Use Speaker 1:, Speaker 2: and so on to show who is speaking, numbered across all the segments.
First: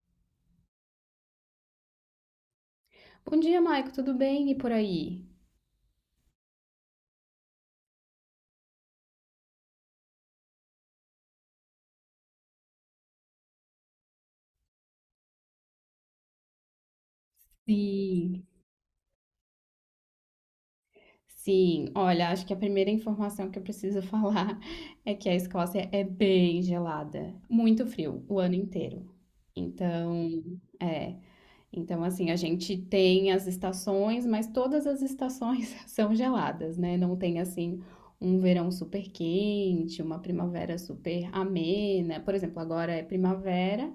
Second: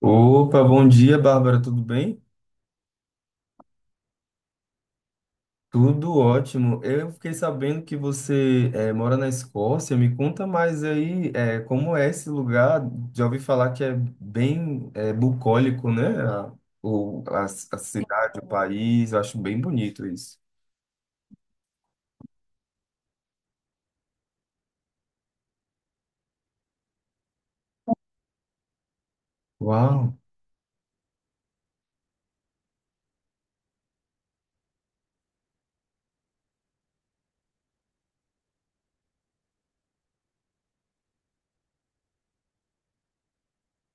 Speaker 1: Opa, bom dia, Bárbara, tudo bem?
Speaker 2: Bom dia, Maico, tudo bem? E por aí?
Speaker 1: Tudo ótimo. Eu fiquei sabendo que você mora na Escócia. Me conta mais aí, como é esse lugar. Já ouvi falar que é bem bucólico, né? A cidade,
Speaker 2: Sim,
Speaker 1: o país. Eu acho bem bonito isso.
Speaker 2: sim. Olha, acho que a primeira informação que eu preciso falar é que a Escócia é bem gelada, muito frio o ano inteiro.
Speaker 1: Uau,
Speaker 2: Então, é, então assim, a gente tem as estações, mas todas as estações são geladas, né? Não tem assim um verão super quente, uma primavera super amena. Por exemplo, agora é primavera.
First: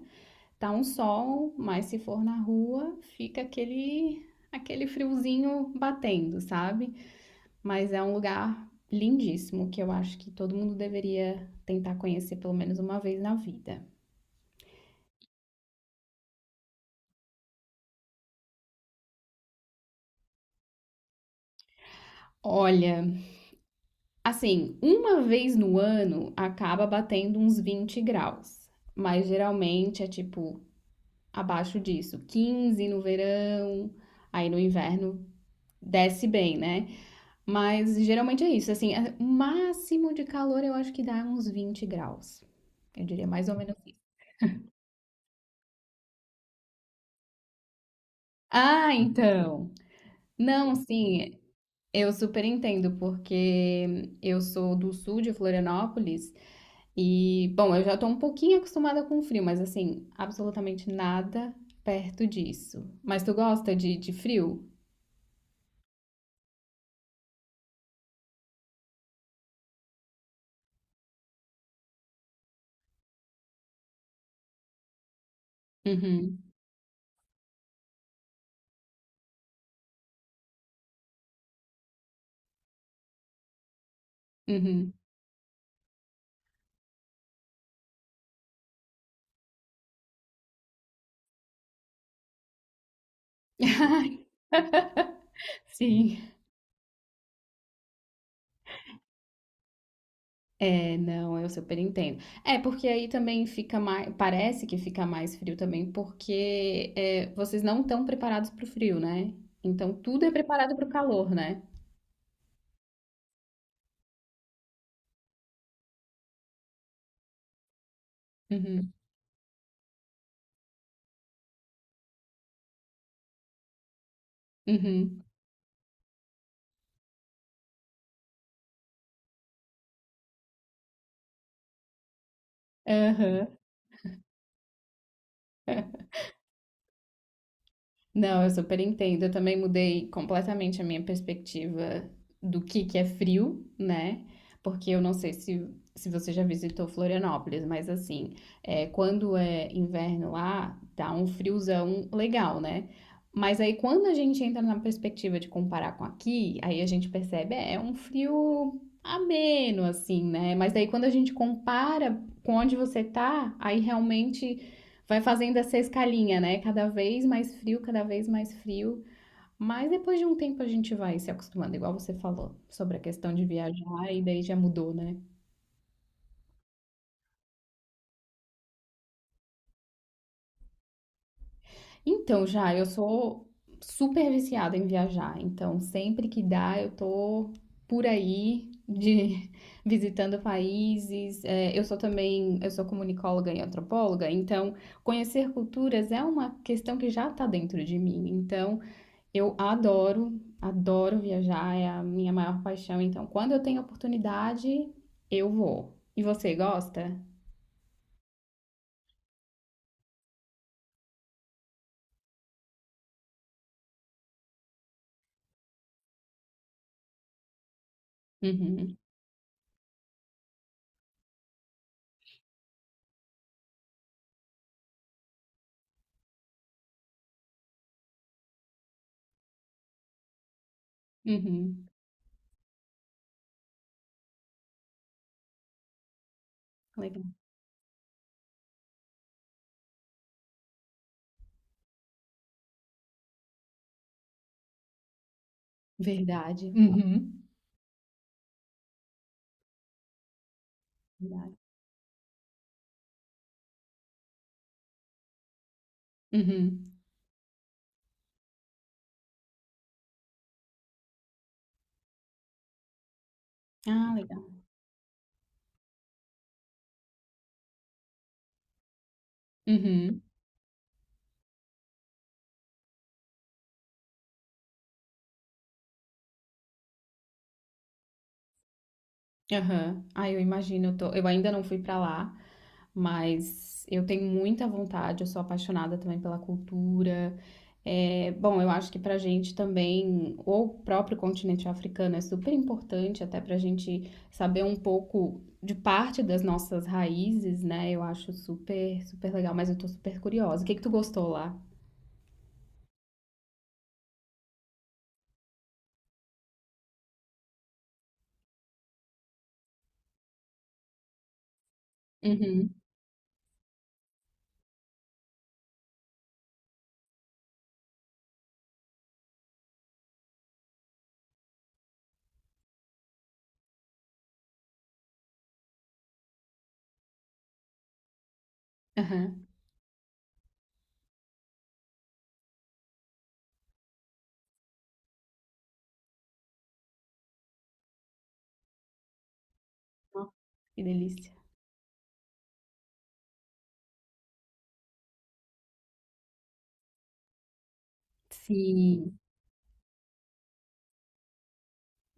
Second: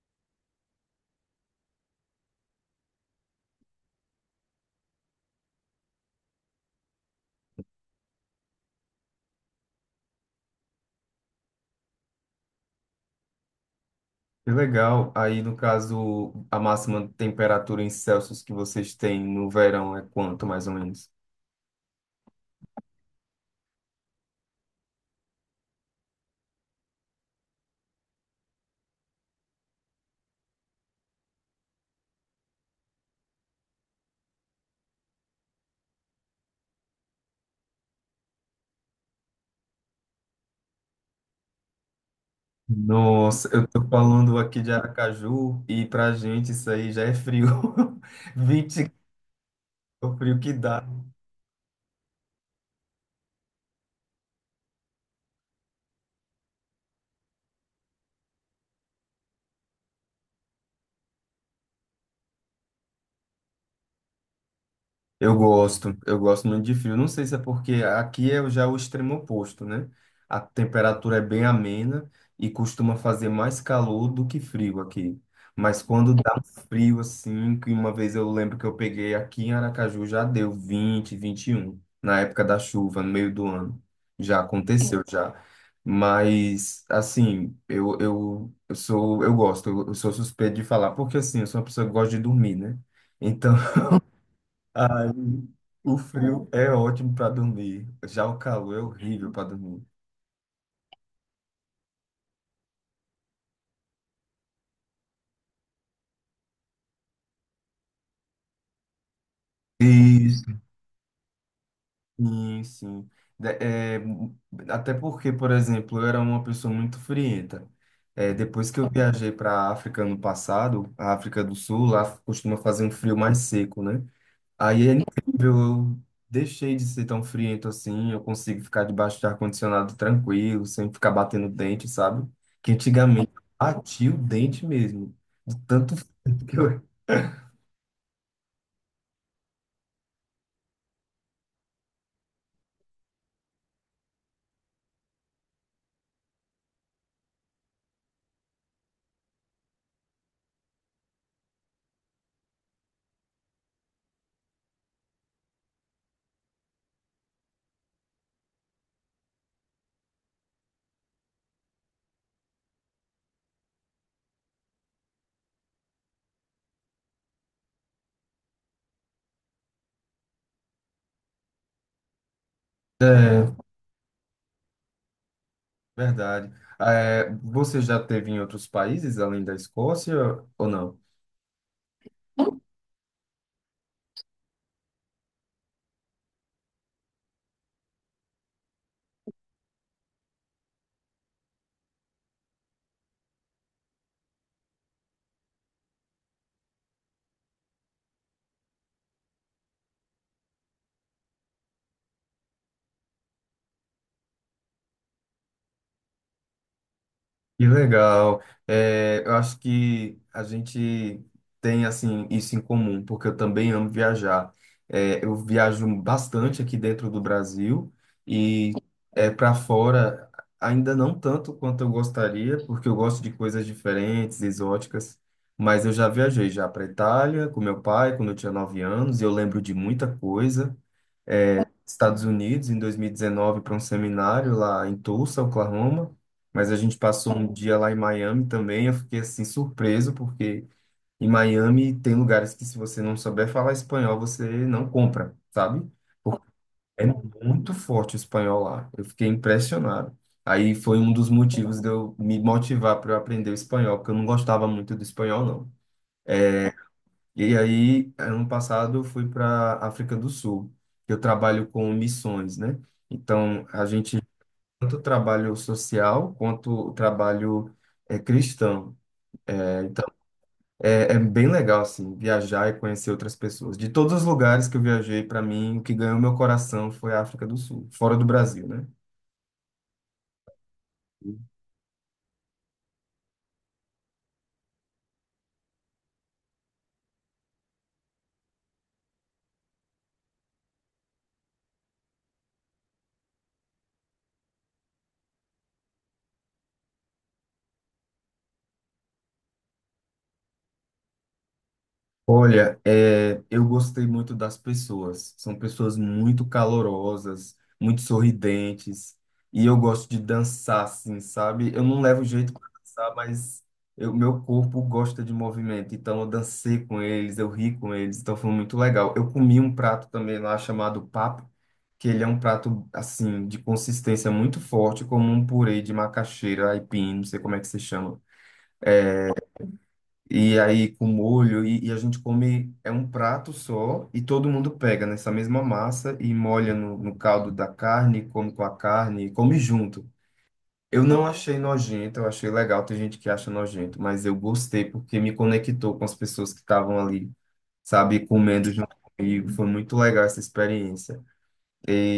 Speaker 2: Tá um sol, mas se for na rua, fica aquele friozinho batendo, sabe? Mas é um lugar lindíssimo que eu acho que todo mundo deveria tentar conhecer pelo menos uma vez na vida.
Speaker 1: que legal. Aí, no caso, a máxima temperatura em Celsius que vocês têm no verão é quanto, mais ou menos?
Speaker 2: Olha, assim, uma vez no ano acaba batendo uns 20 graus, mas geralmente é tipo abaixo disso, 15 no verão, aí no inverno desce bem, né? Mas geralmente é isso, assim, é, o máximo de calor eu acho que dá uns 20 graus. Eu diria
Speaker 1: Nossa,
Speaker 2: mais ou
Speaker 1: eu
Speaker 2: menos
Speaker 1: tô
Speaker 2: isso.
Speaker 1: falando aqui de Aracaju e pra gente isso aí já é frio. 20
Speaker 2: Ah, então.
Speaker 1: é o frio que
Speaker 2: Não,
Speaker 1: dá.
Speaker 2: sim, eu super entendo, porque eu sou do sul de Florianópolis e, bom, eu já tô um pouquinho acostumada com o frio, mas assim, absolutamente nada perto disso. Mas tu gosta de frio?
Speaker 1: Eu gosto muito de frio. Não sei se é porque aqui é já o extremo oposto, né? A temperatura é bem amena e costuma fazer mais calor do que frio aqui. Mas quando dá
Speaker 2: Uhum,
Speaker 1: um frio assim, que uma vez eu lembro que eu peguei aqui em Aracaju, já deu 20, 21 na época da chuva, no meio do ano. Já
Speaker 2: uhum.
Speaker 1: aconteceu, já. Mas, assim, eu sou, eu gosto, eu sou suspeito de falar, porque assim, eu sou uma pessoa que gosta de dormir, né? Então, ai, o
Speaker 2: Sim.
Speaker 1: frio é ótimo para dormir, já o calor é horrível para dormir.
Speaker 2: É, não, eu super entendo. É, porque aí também fica mais, parece que fica mais frio também, porque é, vocês não estão preparados para o frio, né? Então tudo é
Speaker 1: Isso.
Speaker 2: preparado para o calor, né?
Speaker 1: Sim, sim. É, até porque, por exemplo, eu era uma pessoa muito frienta. É, depois que eu
Speaker 2: Uhum,
Speaker 1: viajei para a África no passado, a África do Sul, lá costuma fazer um frio mais seco, né? Aí é
Speaker 2: uhum,
Speaker 1: incrível, eu deixei de ser tão friento assim, eu consigo ficar debaixo de ar-condicionado tranquilo, sem ficar batendo dente, sabe? Que antigamente eu
Speaker 2: aham.
Speaker 1: batia o dente mesmo, de tanto frio que eu...
Speaker 2: Não, eu super entendo. Eu também mudei completamente a minha perspectiva do que é frio, né? Porque eu não sei se você já visitou Florianópolis, mas assim, é, quando é inverno lá, dá um friozão legal, né? Mas aí quando a gente entra na perspectiva de comparar com aqui, aí a gente percebe, é um frio ameno, assim, né? Mas daí quando a gente compara com onde você tá, aí realmente vai fazendo essa escalinha, né? Cada vez mais frio, cada vez mais frio. Mas depois de um tempo a gente vai se acostumando, igual você falou, sobre a questão de
Speaker 1: É,
Speaker 2: viajar, e daí já mudou, né?
Speaker 1: verdade. É, você já teve em outros países além da Escócia ou não?
Speaker 2: Então, já, eu sou super viciada em viajar, então sempre que dá eu tô por aí, visitando países. É, eu sou também, eu sou comunicóloga e antropóloga, então conhecer culturas é uma questão que já tá dentro de mim. Então, eu adoro, adoro viajar, é a minha maior paixão. Então, quando eu tenho oportunidade, eu vou. E você gosta?
Speaker 1: Que legal. É, eu acho que a gente tem assim isso em comum, porque eu também amo viajar. É, eu viajo bastante aqui dentro do Brasil e
Speaker 2: Uhum,
Speaker 1: para fora ainda não tanto quanto eu gostaria, porque eu gosto de coisas diferentes, exóticas. Mas eu já viajei já para Itália com meu pai quando eu tinha 9 anos e eu lembro de muita coisa.
Speaker 2: uhum.
Speaker 1: Estados Unidos em 2019 para um seminário lá em Tulsa, Oklahoma, mas a gente
Speaker 2: Legal.
Speaker 1: passou um dia lá em Miami também. Eu fiquei assim surpreso porque em Miami tem lugares que se você não souber falar espanhol, você não compra, sabe? Porque
Speaker 2: Verdade.
Speaker 1: é
Speaker 2: Uhum.
Speaker 1: muito forte o espanhol lá. Eu fiquei impressionado. Aí foi um dos
Speaker 2: Verdade.
Speaker 1: motivos de eu me motivar para eu aprender o espanhol, porque eu não gostava muito do espanhol, não.
Speaker 2: Uhum.
Speaker 1: E aí, ano passado, eu fui para África do Sul. Que eu trabalho com missões, né? Então, a
Speaker 2: Ah,
Speaker 1: gente
Speaker 2: legal.
Speaker 1: tanto o trabalho social quanto o trabalho cristão. É, então,
Speaker 2: Uhum.
Speaker 1: é bem legal, assim, viajar e conhecer outras pessoas. De todos os lugares que eu viajei, para mim, o que ganhou meu coração foi a África do Sul, fora do Brasil, né?
Speaker 2: Aham. Ah, eu imagino, eu tô, eu ainda não fui pra lá, mas eu tenho muita vontade, eu sou apaixonada também pela cultura. É, bom, eu acho que pra gente também, o próprio continente africano é super importante, até pra gente saber um pouco de parte das nossas raízes, né? Eu acho super, super legal, mas eu tô super curiosa. O que que tu gostou lá?
Speaker 1: Olha, é, eu gostei muito das pessoas. São pessoas muito calorosas, muito sorridentes. E eu gosto de dançar, assim, sabe? Eu não levo jeito para
Speaker 2: Uhum.
Speaker 1: dançar, mas eu, meu corpo gosta de movimento. Então eu dancei com eles, eu ri com eles. Então foi muito legal. Eu comi um prato também lá chamado papo, que ele é um prato, assim, de consistência muito forte, como um purê de macaxeira, aipim, não sei como é que se chama.
Speaker 2: Aham.
Speaker 1: E aí com molho, e a gente come, é um prato só, e todo mundo pega nessa mesma massa e molha no caldo da carne, come com a carne, come junto.
Speaker 2: Nossa, que
Speaker 1: Eu não
Speaker 2: delícia.
Speaker 1: achei nojento, eu achei legal, tem gente que acha nojento, mas eu gostei porque me conectou com as pessoas que estavam ali, sabe, comendo junto
Speaker 2: Sim.
Speaker 1: comigo, foi muito legal essa experiência.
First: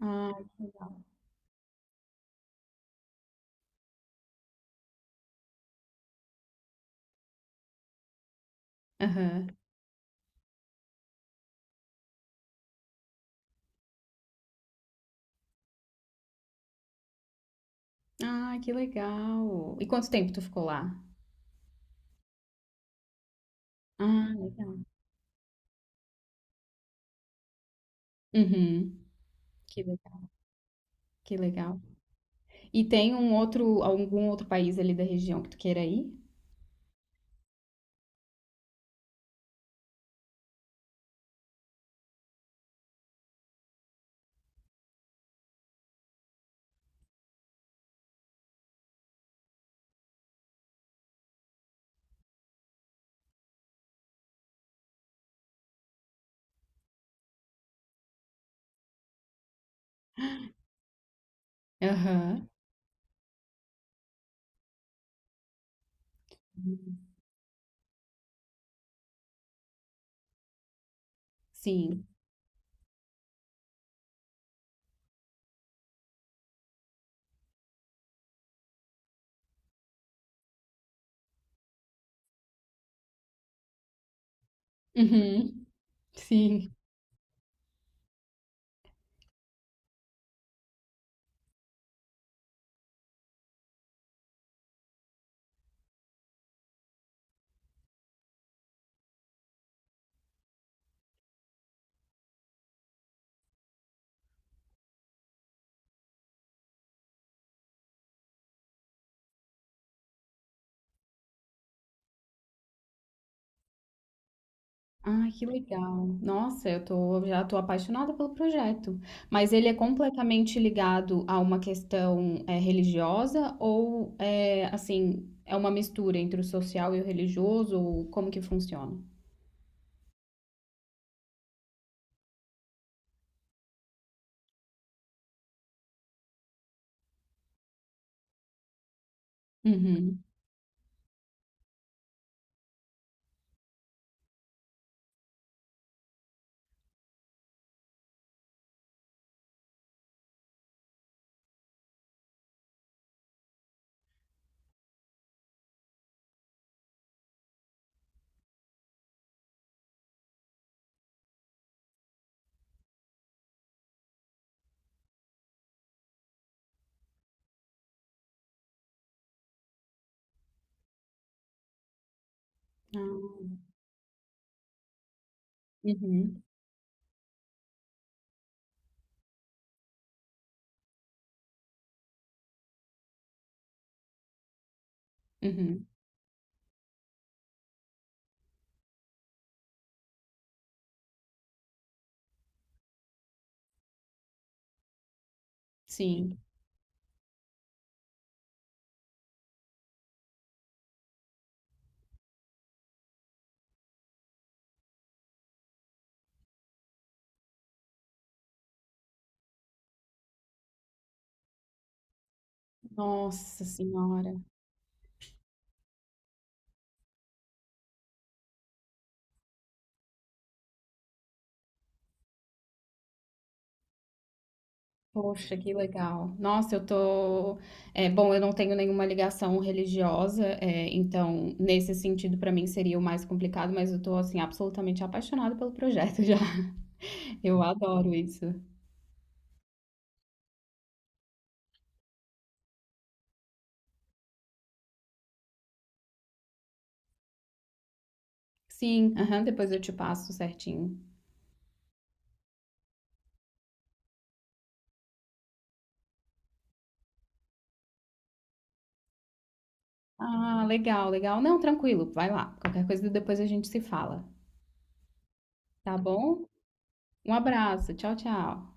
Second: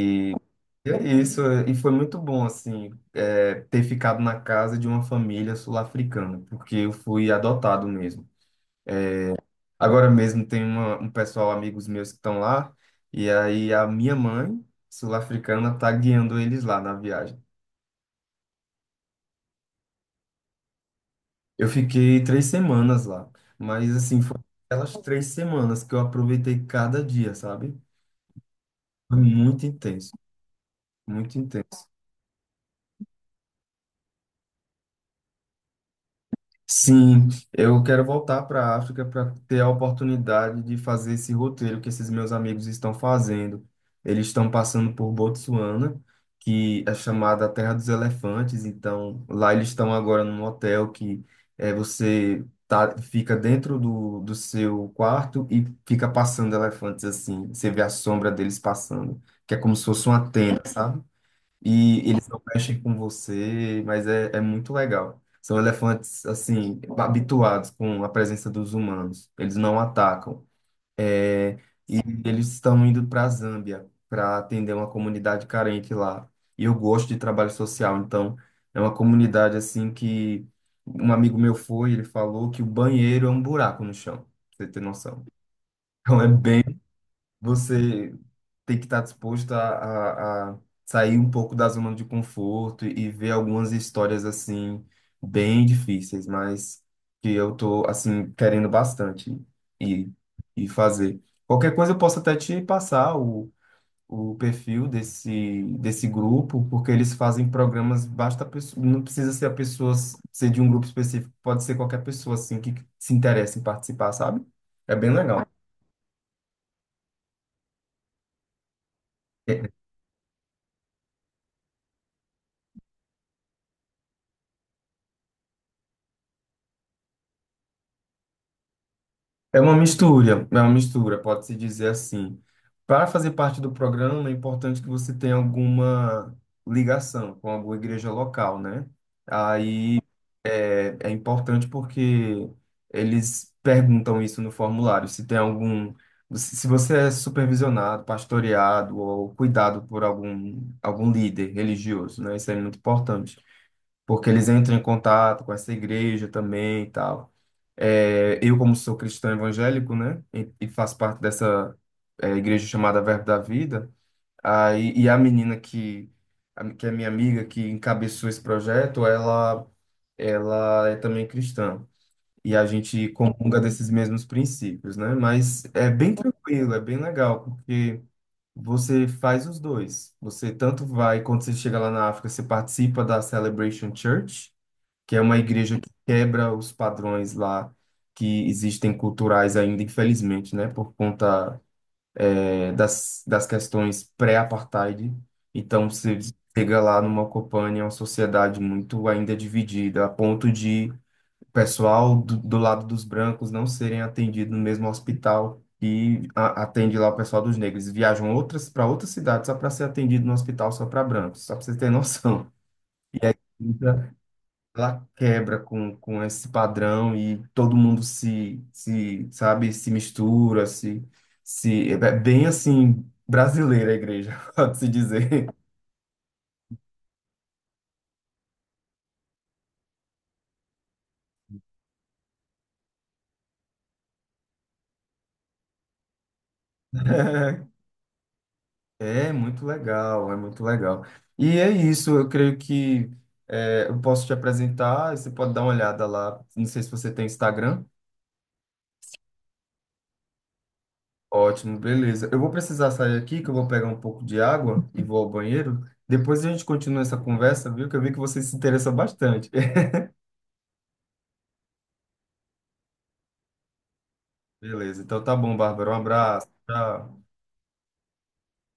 Speaker 2: Ah, que
Speaker 1: E
Speaker 2: legal.
Speaker 1: é isso, é, e foi muito bom, assim, é, ter ficado na casa de uma família sul-africana, porque eu fui adotado mesmo.
Speaker 2: Aham.
Speaker 1: Agora mesmo tem uma, um pessoal, amigos meus que estão lá, e aí a minha mãe, sul-africana, tá guiando eles lá na viagem.
Speaker 2: Ah, que legal. E quanto tempo tu ficou lá?
Speaker 1: Eu fiquei 3 semanas lá, mas assim,
Speaker 2: Ah,
Speaker 1: foram
Speaker 2: legal.
Speaker 1: aquelas 3 semanas que eu aproveitei cada dia, sabe?
Speaker 2: Uhum.
Speaker 1: Foi muito
Speaker 2: Que
Speaker 1: intenso,
Speaker 2: legal,
Speaker 1: muito
Speaker 2: que legal.
Speaker 1: intenso.
Speaker 2: E tem um outro, algum outro país ali da região que tu queira ir?
Speaker 1: Sim, eu quero voltar para a África para ter a oportunidade de fazer esse roteiro que esses meus amigos estão fazendo. Eles estão passando por Botsuana, que é chamada a Terra dos Elefantes. Então, lá eles estão agora num hotel que é, você tá, fica dentro do seu quarto e fica passando elefantes assim. Você vê a sombra deles passando, que é como se fosse uma tenda, sabe? E eles não
Speaker 2: Aham.
Speaker 1: mexem com você, mas é, é muito legal. São elefantes, assim, habituados com a presença dos humanos. Eles não atacam. É, e
Speaker 2: Sim.
Speaker 1: eles estão indo para a Zâmbia para atender uma comunidade carente lá. E eu gosto de trabalho social, então é uma comunidade assim que um amigo meu foi, ele falou que o banheiro é um buraco no chão, pra você ter noção.
Speaker 2: Uhum.
Speaker 1: Então é bem,
Speaker 2: Sim.
Speaker 1: você tem que estar disposto a sair um pouco da zona de conforto e ver algumas histórias assim bem difíceis, mas que eu tô assim querendo bastante e e fazer. Qualquer coisa eu posso até te passar o perfil desse grupo, porque eles fazem programas, basta a pessoa, não precisa ser a pessoa ser de um grupo específico, pode ser qualquer pessoa assim que se interessa em participar, sabe? É bem
Speaker 2: Ah,
Speaker 1: legal.
Speaker 2: que legal. Nossa, eu tô, já tô apaixonada pelo projeto. Mas ele é completamente ligado a uma questão é, religiosa ou é assim, é uma mistura entre o social e o religioso? Ou como que funciona?
Speaker 1: É uma mistura, pode-se dizer assim. Para fazer parte do programa, é importante que você tenha alguma ligação com alguma igreja local, né? Aí
Speaker 2: Uhum.
Speaker 1: é, é importante porque eles perguntam isso no formulário, se tem algum, se você é supervisionado, pastoreado ou cuidado por algum, algum líder religioso, né? Isso é muito importante porque eles entram em contato com essa igreja também e tal. É, eu, como sou cristão evangélico, né, e faço parte dessa é, igreja chamada Verbo da Vida, aí, e a menina que, que é minha amiga, que encabeçou esse projeto, ela é também cristã. E a gente
Speaker 2: Ah,
Speaker 1: comunga desses mesmos princípios, né? Mas é bem
Speaker 2: uhum.
Speaker 1: tranquilo, é bem legal, porque você faz os dois. Você tanto vai, quando você chega lá na África, você participa da Celebration Church, que é uma igreja
Speaker 2: Uhum,
Speaker 1: que quebra os padrões lá que existem culturais ainda, infelizmente, né, por conta das questões pré-apartheid. Então, você
Speaker 2: sim.
Speaker 1: chega lá numa Copânia, uma sociedade muito ainda dividida, a ponto de o pessoal do, do lado dos brancos não serem atendidos no mesmo hospital que atende lá o pessoal dos negros. Viajam outras para outras cidades só para ser atendido no hospital só para brancos, só para você ter noção.
Speaker 2: Nossa
Speaker 1: Então,
Speaker 2: senhora.
Speaker 1: ela quebra com esse padrão e todo mundo se, se, sabe, se mistura, se, é bem assim, brasileira a igreja, pode-se dizer.
Speaker 2: Poxa, que legal. Nossa, eu tô. É, bom, eu não tenho nenhuma ligação religiosa, é, então nesse sentido para mim seria o mais complicado, mas eu tô assim absolutamente apaixonada pelo projeto já. Eu
Speaker 1: É
Speaker 2: adoro isso.
Speaker 1: é muito legal, é muito legal. E é isso, eu creio que é, eu posso te apresentar, você pode dar uma olhada lá. Não sei se você tem Instagram.
Speaker 2: Sim, aham, depois eu te passo certinho.
Speaker 1: Ótimo, beleza. Eu vou precisar sair aqui, que eu vou pegar um pouco de água e vou ao banheiro. Depois a gente continua essa conversa, viu? Que eu vi que você se interessa bastante.
Speaker 2: Ah, legal, legal. Não, tranquilo, vai lá. Qualquer coisa depois a gente se fala,
Speaker 1: Beleza, então tá bom, Bárbara. Um
Speaker 2: tá bom?
Speaker 1: abraço. Tchau.
Speaker 2: Um abraço, tchau, tchau.